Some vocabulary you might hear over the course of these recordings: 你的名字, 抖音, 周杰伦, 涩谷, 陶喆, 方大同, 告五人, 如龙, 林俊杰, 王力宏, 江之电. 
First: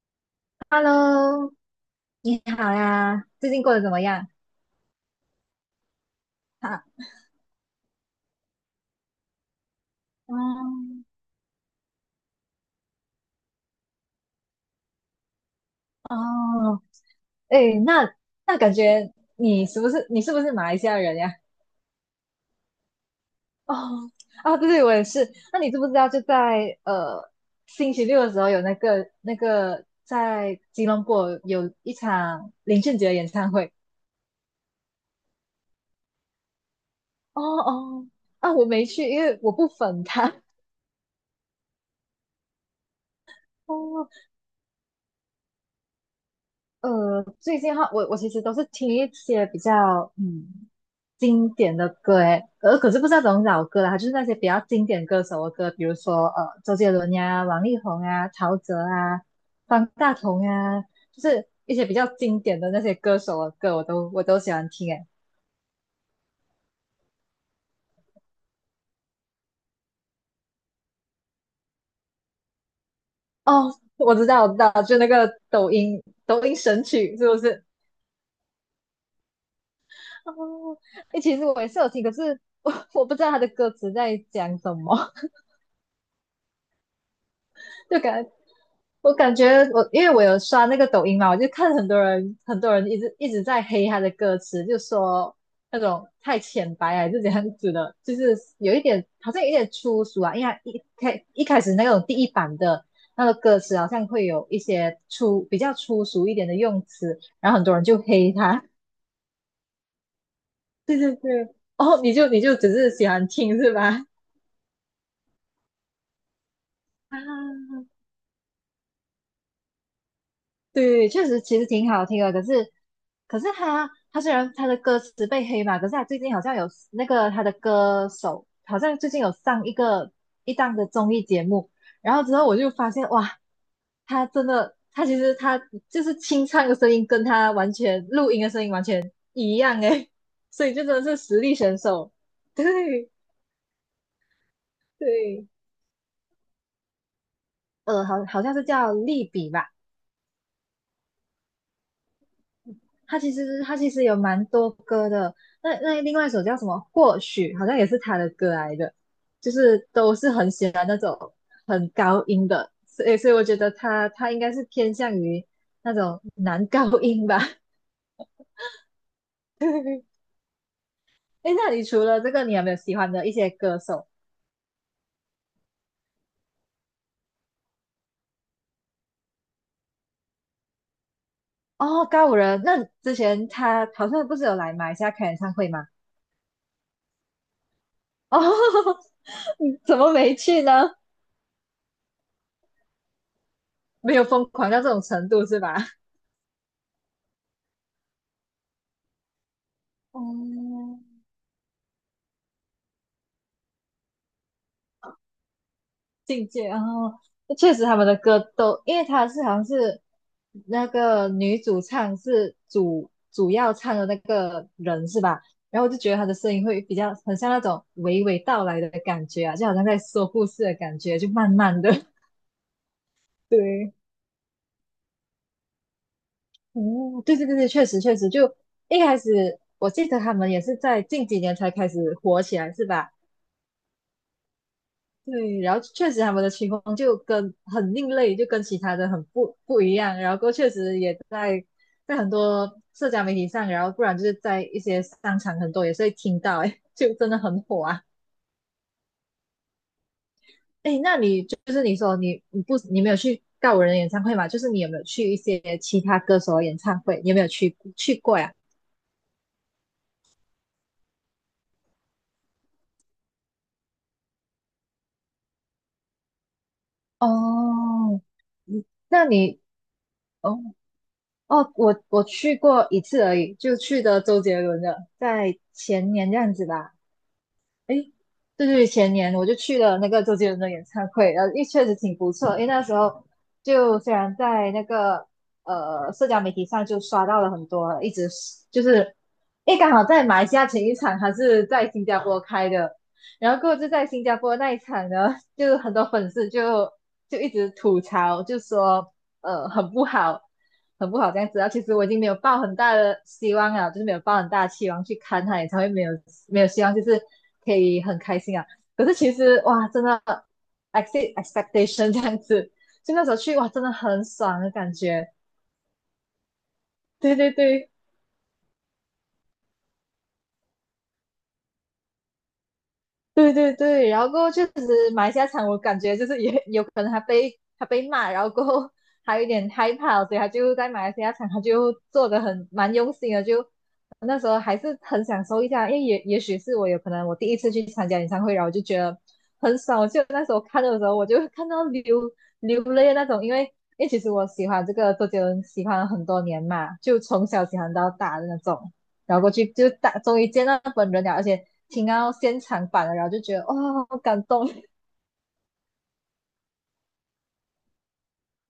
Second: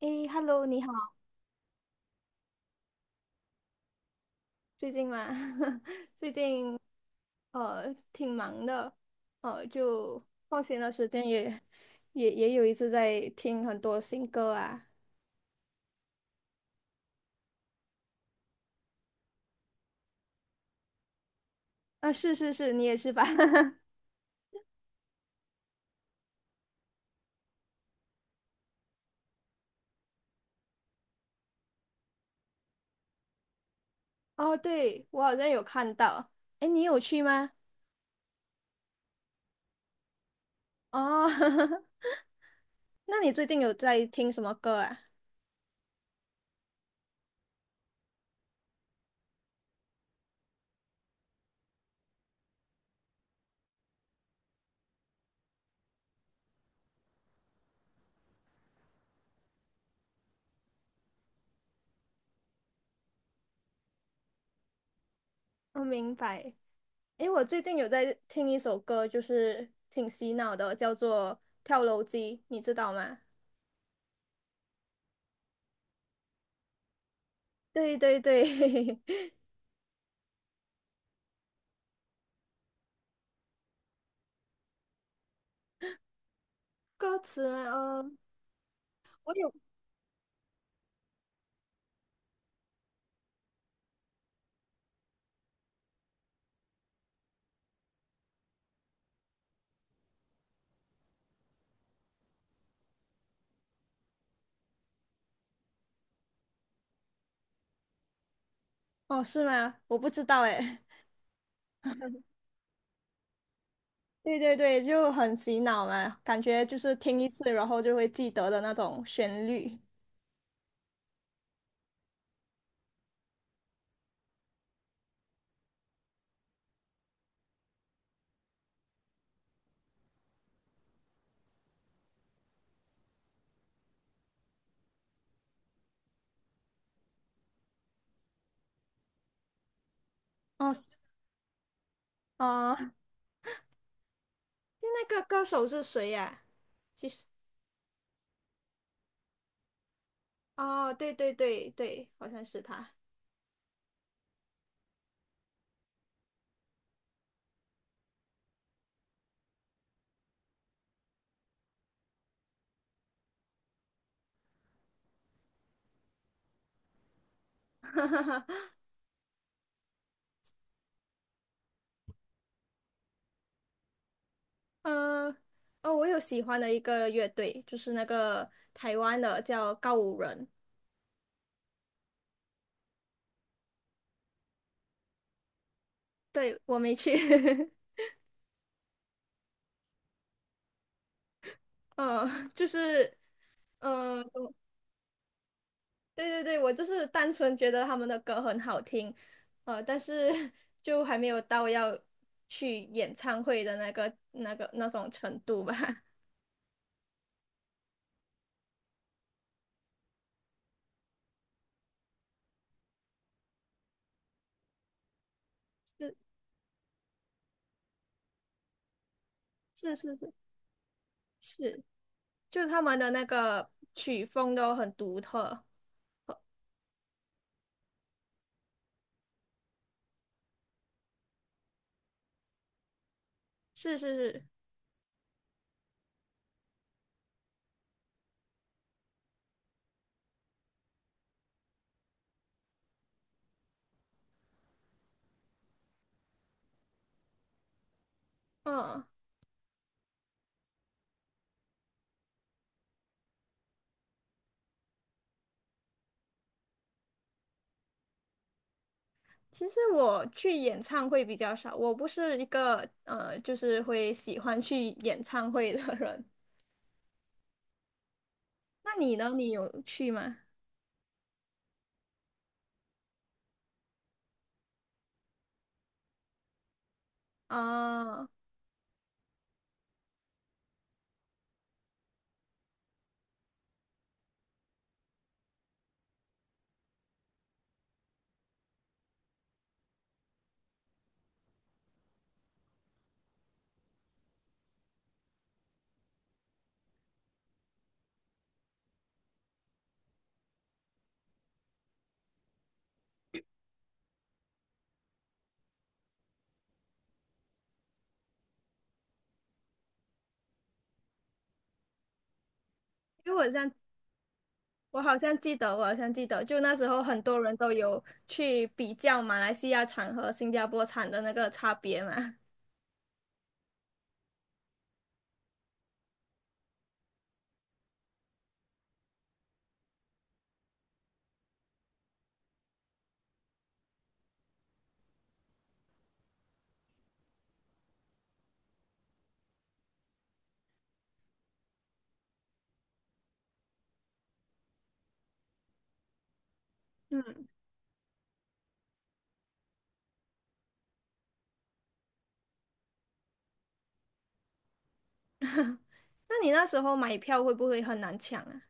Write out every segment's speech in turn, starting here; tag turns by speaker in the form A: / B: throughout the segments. A: 诶，Hello，你好，
B: Hello，你好呀，最近过得怎么样？
A: 最近吗？最近
B: 哈，
A: 挺忙的，呃就放闲的
B: 嗯，
A: 时间也有一次在听很多新歌啊。
B: 哦，哎，那那感觉你是不是马来西亚人呀？
A: 啊，是是是，你也是吧？
B: 哦，啊，对对，我也是。那你知不知道，就在星期六的时候有那个在吉隆坡有一场林俊杰的演唱会？
A: 哦，对，我好像有看到。诶，你有去
B: 哦
A: 吗？
B: 哦，啊，我没去，因为我不粉他。
A: 哦，那你最近 有在
B: 哦，
A: 听什么歌啊？
B: 最近的话，我其实都是听一些比较经典的歌诶，可是不是那种老歌啦，就是那些比较经典歌手的歌，比如说周杰伦呀、王力宏啊、陶喆啊、方大同呀，就是一些比较经典的那些歌手的歌，我都喜欢听诶。
A: 我明白。诶，我最近有在听一首歌，就是挺洗脑的，叫做《跳楼机》，你知道吗？
B: 哦，我知道，就那个抖音神曲是不是？
A: 对对对，
B: 哦，诶，其实我也是有听，可是我不知道他的歌词在讲什么。
A: 歌词，
B: 就
A: 嗯，
B: 感我
A: 我
B: 感
A: 有，
B: 觉我因为我有刷那个抖音嘛，我就看很多人一直在黑他的歌词，就说那种太浅白啊还是怎样子的，就是有一点好像有一点粗俗啊，因为他一开一开始那种第一版的。那个歌词好像会有一些比较粗俗一点的用词，然后很多人就黑他。
A: 哦，是吗？我不知道哎。
B: 对 对对，哦，你就只是喜欢听是吧？
A: 对对对，就很洗脑嘛，感觉就是听一次，然
B: 啊，
A: 后就会记得的那种旋律。
B: 对对确实其实挺好听的，可是他虽然他的歌词被黑嘛，可是他最近好像有那个他的歌手好像最近有上一档的综艺节目，然后之后我就发现哇，他真的他其实他就是清唱的声音跟他完全录音的声音完全一样诶，所
A: 哦，
B: 以就
A: 是
B: 真的是实力选手，对
A: 哦，那个歌
B: 对，
A: 手是谁呀、其实，
B: 好像是叫利比吧。
A: 哦，对对对对，好像是他。
B: 他其实有蛮多歌的，那另外一首叫什么？或许好像也是他的歌来的，就是都是很喜欢那种很高音的，所以我觉得他应该是偏向于那种男高音吧。哎，那你除了这个，你有没有喜欢的一些歌手？
A: 嗯，哦，我有喜欢的一个乐队，就是那个台湾的叫告五人。
B: 哦，高五人，那之前他好像不是有来马来西亚开演唱会吗？
A: 对，我没去。
B: 哦，你怎么没去呢？
A: 嗯，就是，
B: 没
A: 呃
B: 有疯狂到这种程度是吧？
A: 对对对，我就是单纯觉得他们的歌很好听，呃，但是
B: 哦，
A: 就还没有到要去演唱会的那个那种程度吧。
B: 境界。然后确实他们的歌都，因为他好像是那个女主唱是主要唱的那个人是吧？然后我就觉
A: 是
B: 得她的声音会比较很像那种娓娓道来的感觉啊，就好像
A: 是
B: 在
A: 是
B: 说
A: 是
B: 故事的感觉，就慢慢
A: 是，
B: 的。
A: 就他们的那个
B: 对，
A: 曲风都很独特。
B: 哦，对对对对，确实确实，就一开始我记得他们也是在近几年才开始火起来是吧？
A: 是是是，
B: 对，然后确实他们的曲风就跟很另类，就跟其他的很不一样。然后过后确实也在很多社交媒体上，然后不然就是在一些商场很多也是会听到，哎，就真的很火啊。
A: 嗯，
B: 哎，那你就是你说你你不你没有去告五人的演唱会嘛？就是你有没有去一些其他歌手的演唱会？你有没有去过呀？
A: 其实我去演唱会比较少，我不是一个，就是会喜欢去演唱会的人。
B: 哦，嗯
A: 那你
B: 那
A: 呢？你
B: 你
A: 有去吗？
B: 哦哦，我去过一次而已，就去的周杰伦的，在前年这样子吧。诶，
A: 啊，
B: 对对，前年我就去了那个周杰伦的演唱会，然后也确实挺不错。因为那时候就虽然在那个社交媒体上就刷到了很多，一直是就是，诶，刚好在马来西亚前一场还是在新加坡开的，然后过后就在新加坡那一场呢，就很多粉丝就一直吐槽，就说很不好，很不好这样子啊。其实我已经没有抱很大的希望了，就是没有抱很大的期望去看他演唱会，没有希望，就是可以很开心啊。可是其实哇，真的 e x c e expectation 这样子，就那时
A: 因
B: 候
A: 为我
B: 去哇，
A: 像
B: 真的很爽的感
A: 我好
B: 觉。
A: 像记得，我好像记得，就那时候很
B: 对
A: 多
B: 对
A: 人都
B: 对，
A: 有去比较马来西亚产和新加坡产的那个差别嘛。
B: 对对对，然后过后确实马来西亚场，我感觉就是也 有可能他被骂，然后过后还有点害怕，所以他就在马来西亚场，他就做的很蛮用心的，就那时候还是很享受一下，因为也许是我有可能我第一次去参加演唱会，然后我就觉得很爽，就那时候看的时候，我就看到流泪的那种，因为其实我喜欢周杰伦喜欢了很多年嘛，就从
A: 嗯，
B: 小喜欢到大的那种。然后过去就大终于见到本人了，而且听到现场版了，然后就觉得哇、好感动。
A: 那你那时候买票会不会很难抢啊？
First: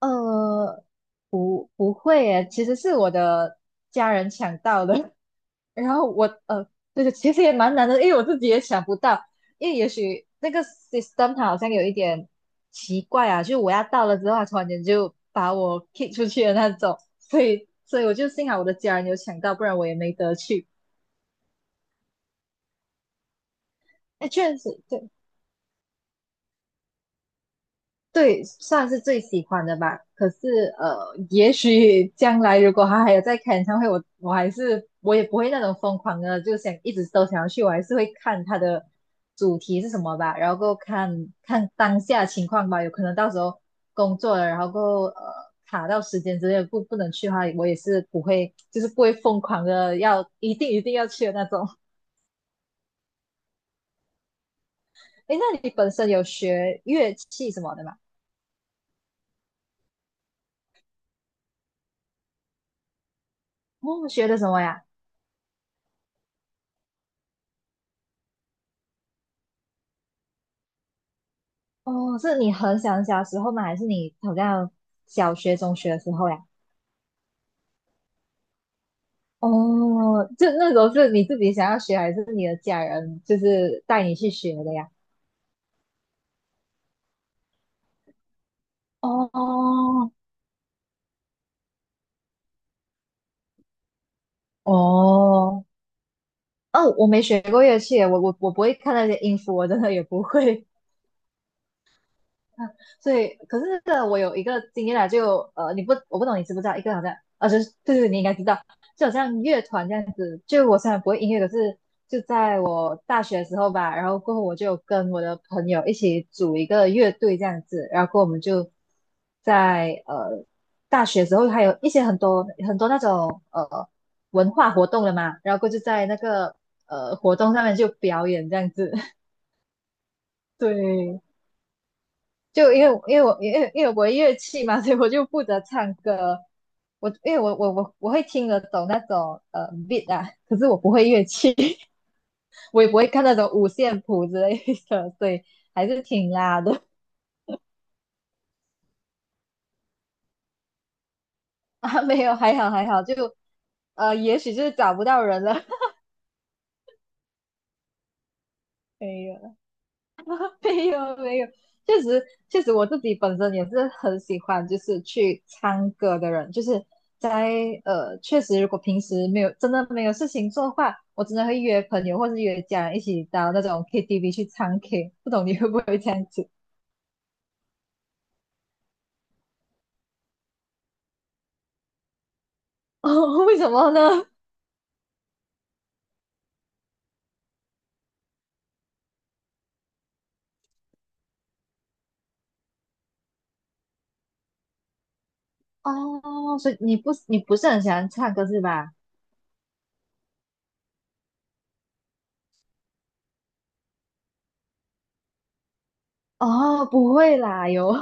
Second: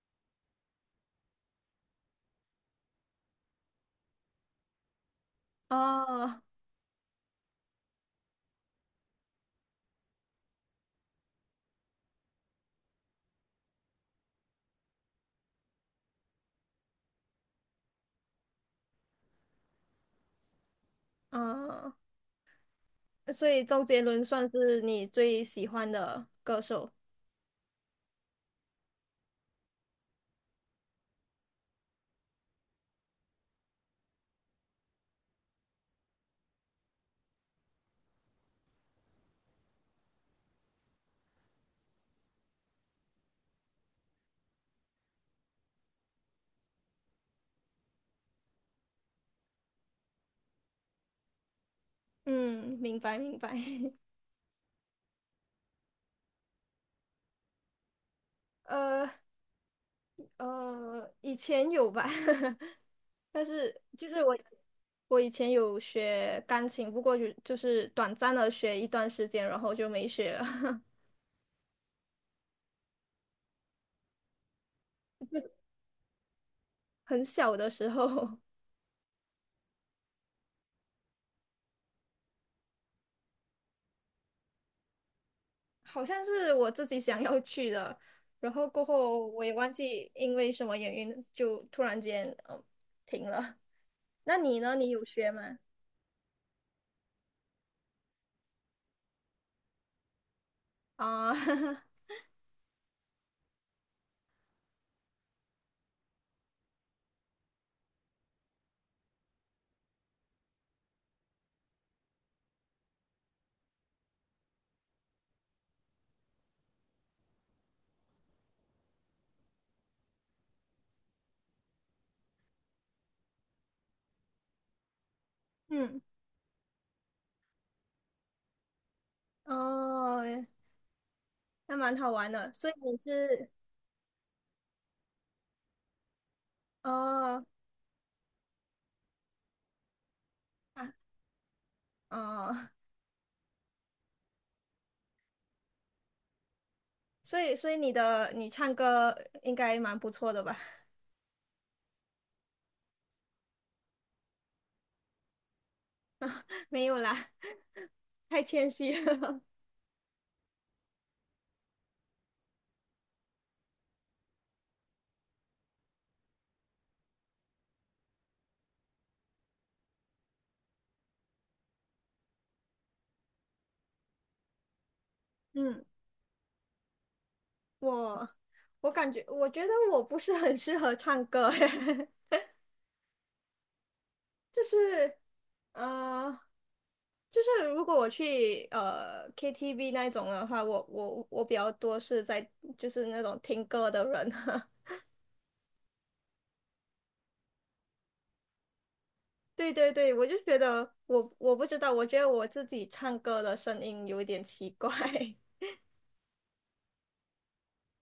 B: 呃，不会耶，其实是我的家人抢到的，然后
A: 哦，
B: 对对，其实也蛮难的，因为我自己也想不到，因为也许那个 system 它好像有一点奇怪啊，就我要到了之后，它突然间就把我 kick 出去的那种，所以我就幸好我的家人有抢到，不然我也没得去。
A: 嗯，所以周杰伦
B: 哎，
A: 算
B: 确
A: 是
B: 实，
A: 你
B: 对，
A: 最喜欢的歌手。
B: 对，算是最喜欢的吧。可是，也许 将来如果他还有在开演唱会，我我也不会那种疯狂的，就想一直都想要去，我还是会看他的主题是什么吧，然后够看看当下情况吧。有可能到时候工作了，然后够卡到时间之类的不能去的话，我也是不会，就是不会疯狂的要一定要去的那种。
A: 嗯，明白明白。
B: 诶，那你本身有学乐器什么的吗？
A: 呃，以前有吧，但是就
B: 哦，
A: 是
B: 学的
A: 我
B: 什么呀？
A: 我以前有学钢琴，不过就是短暂的学一段时间，然后就没学了。
B: 哦，是你很小时候吗？还是你好像小学、中学的时候呀？
A: 很小的时候，
B: 哦，就那时候是你自己想要学，还是你的家人就是带你去学的呀？
A: 好像是我自己想要去的，然后过后我也忘
B: 哦
A: 记因为什么原因就突然间停了。那你呢？你有学吗？
B: 哦哦，我没学过乐器耶我不会看那些音符，我真的也不会。
A: 啊、
B: 所以，可是这个我有一个经验啦，就呃，你不，我不懂你知不知道，一个好像，啊，就是对对，你应该知道，就好像乐团这样子。就我虽然不会音乐，可是就在我大学的时候吧，然后过后我就跟我的朋友一起组一个乐队这样子，然后过后我们就在大学的时候还有一些很多那种文化活动了嘛，然后过后就
A: 嗯，
B: 在那个活动上面就表演这样子，
A: 哦，
B: 对。
A: 那蛮好玩的。所以
B: 就因
A: 你
B: 为因为我
A: 是
B: 因为因为我乐器嘛，所以我就负责唱歌。我因为
A: 哦
B: 我我会听得懂那种beat 啊，可是我
A: 啊
B: 不会乐器，
A: 哦，
B: 我也不会看那种五线谱之类的，所以还是挺拉的
A: 所以你的你唱歌应该蛮不错的吧？
B: 啊。没有，还好还好，就也许就是找不到人了。
A: 没有啦，太谦虚
B: 没
A: 了。
B: 有。没有没有，确实确实我自己本身也是很喜欢就是去唱歌的人，就是在确实如果平时没有没有事情做的话，我真的会约朋友或是约家人一起到那种 KTV 去唱 K，不懂 你会不
A: 嗯，
B: 会这样子？
A: 我我感觉我觉得我不是很适合唱歌。
B: 哦，为什么呢？
A: 就是呃，就是如果我去KTV 那一种的话，我比较多是在就是那种听歌的人啊。
B: 哦，所以你不是很喜欢唱歌是吧？
A: 对对对，我就觉得我不知道，我觉得我自己唱歌的声音有一点奇怪。
B: 哦，不会啦，有，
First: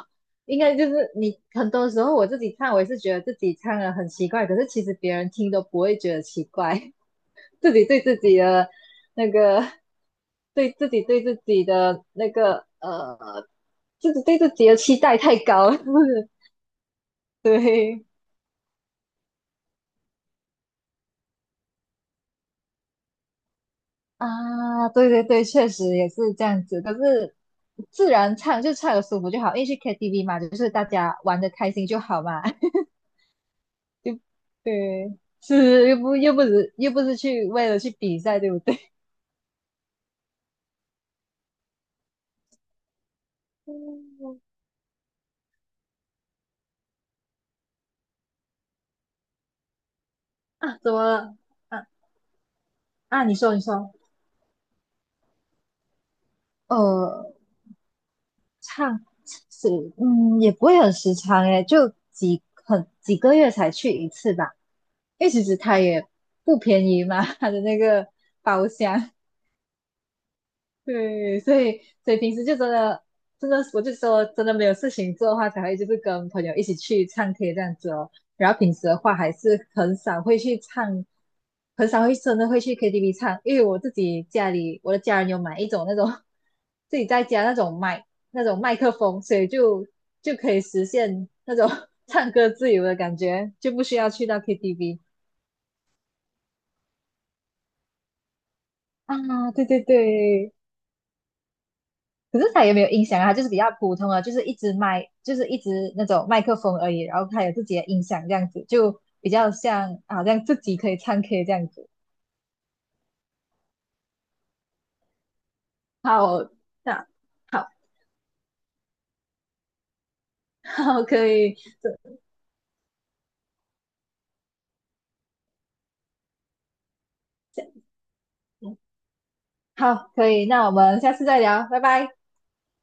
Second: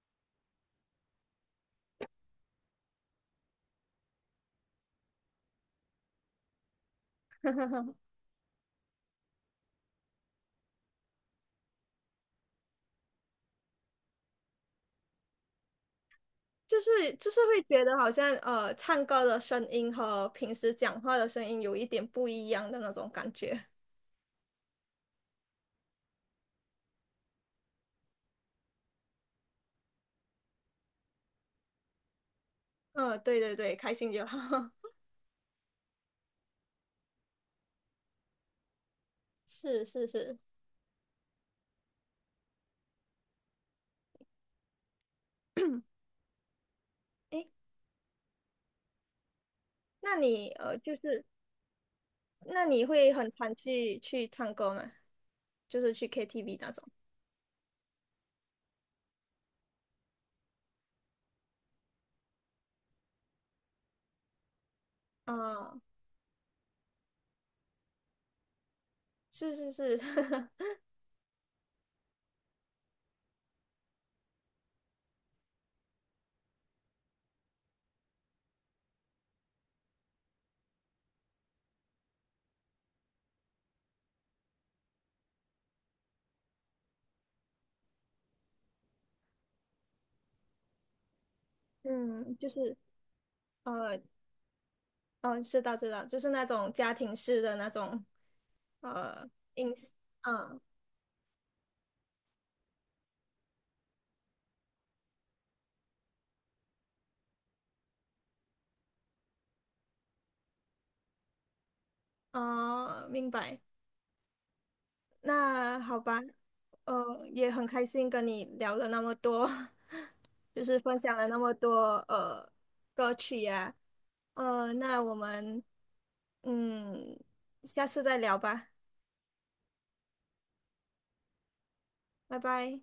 B: 应该就是你很多时候我自己唱，我也是觉得自己唱的很奇怪，可是其实别人听都不会觉得奇怪。自己 对自己的那个，对自己的那个,自己对自己的期待太高了，是不是？
A: 就是会觉得
B: 对
A: 好像，唱歌的声音和平时讲话的声音有一点不一样的那种感觉。
B: 啊，对对对，确实也是这样子。可是自然唱就唱的舒服就好，因为去 KTV 嘛，就是大家玩的开心就好嘛，
A: 嗯、对对对，开 心
B: 就
A: 就好。
B: 对，是又不是去为了去比赛，对不对？
A: 是是是，
B: 嗯
A: 诶，那你呃，
B: 啊，怎
A: 就
B: 么
A: 是
B: 了？啊
A: 那你会
B: 啊，
A: 很常
B: 你说，
A: 去唱歌吗？就是去 KTV 那种？
B: 呃。唱是嗯，也不会很时常诶，就很几个月才去一次吧。因为其实
A: 啊、
B: 它也不便宜嘛，它的那个包厢。
A: 是是是，
B: 对，所以平时就真的，我就说真的没有事情做的话，才会就是跟朋友一起去唱 K 这样子哦。然后平时的话，还是很少会去唱，很少会会去 KTV 唱，因为我自己家里我的家人有买一种那种 自己在家那种麦克风，就就可以实现那种 唱
A: 嗯，
B: 歌自由的感觉，就不需
A: 呃，
B: 要去到 KTV
A: 嗯，知道知道，就是那种家庭式的那种呃
B: 啊。对
A: 音，
B: 对对，
A: 嗯
B: 可是他也没有音响啊，他就是比较普通啊，就是一支麦，就是一支那种麦克风而已，然后他有自己的音响这样子，就比较像好像自己可以唱 K 这样子。
A: 哦，明白。那好吧，
B: 好，那
A: 呃，也很
B: 好，
A: 开心跟你聊了那么多，就 是分
B: 好
A: 享了
B: 可
A: 那么
B: 以，
A: 多
B: 这
A: 歌曲呀、呃，那我们嗯下次再聊吧，
B: 好可以，那我们下次再聊，拜拜。
A: 拜拜。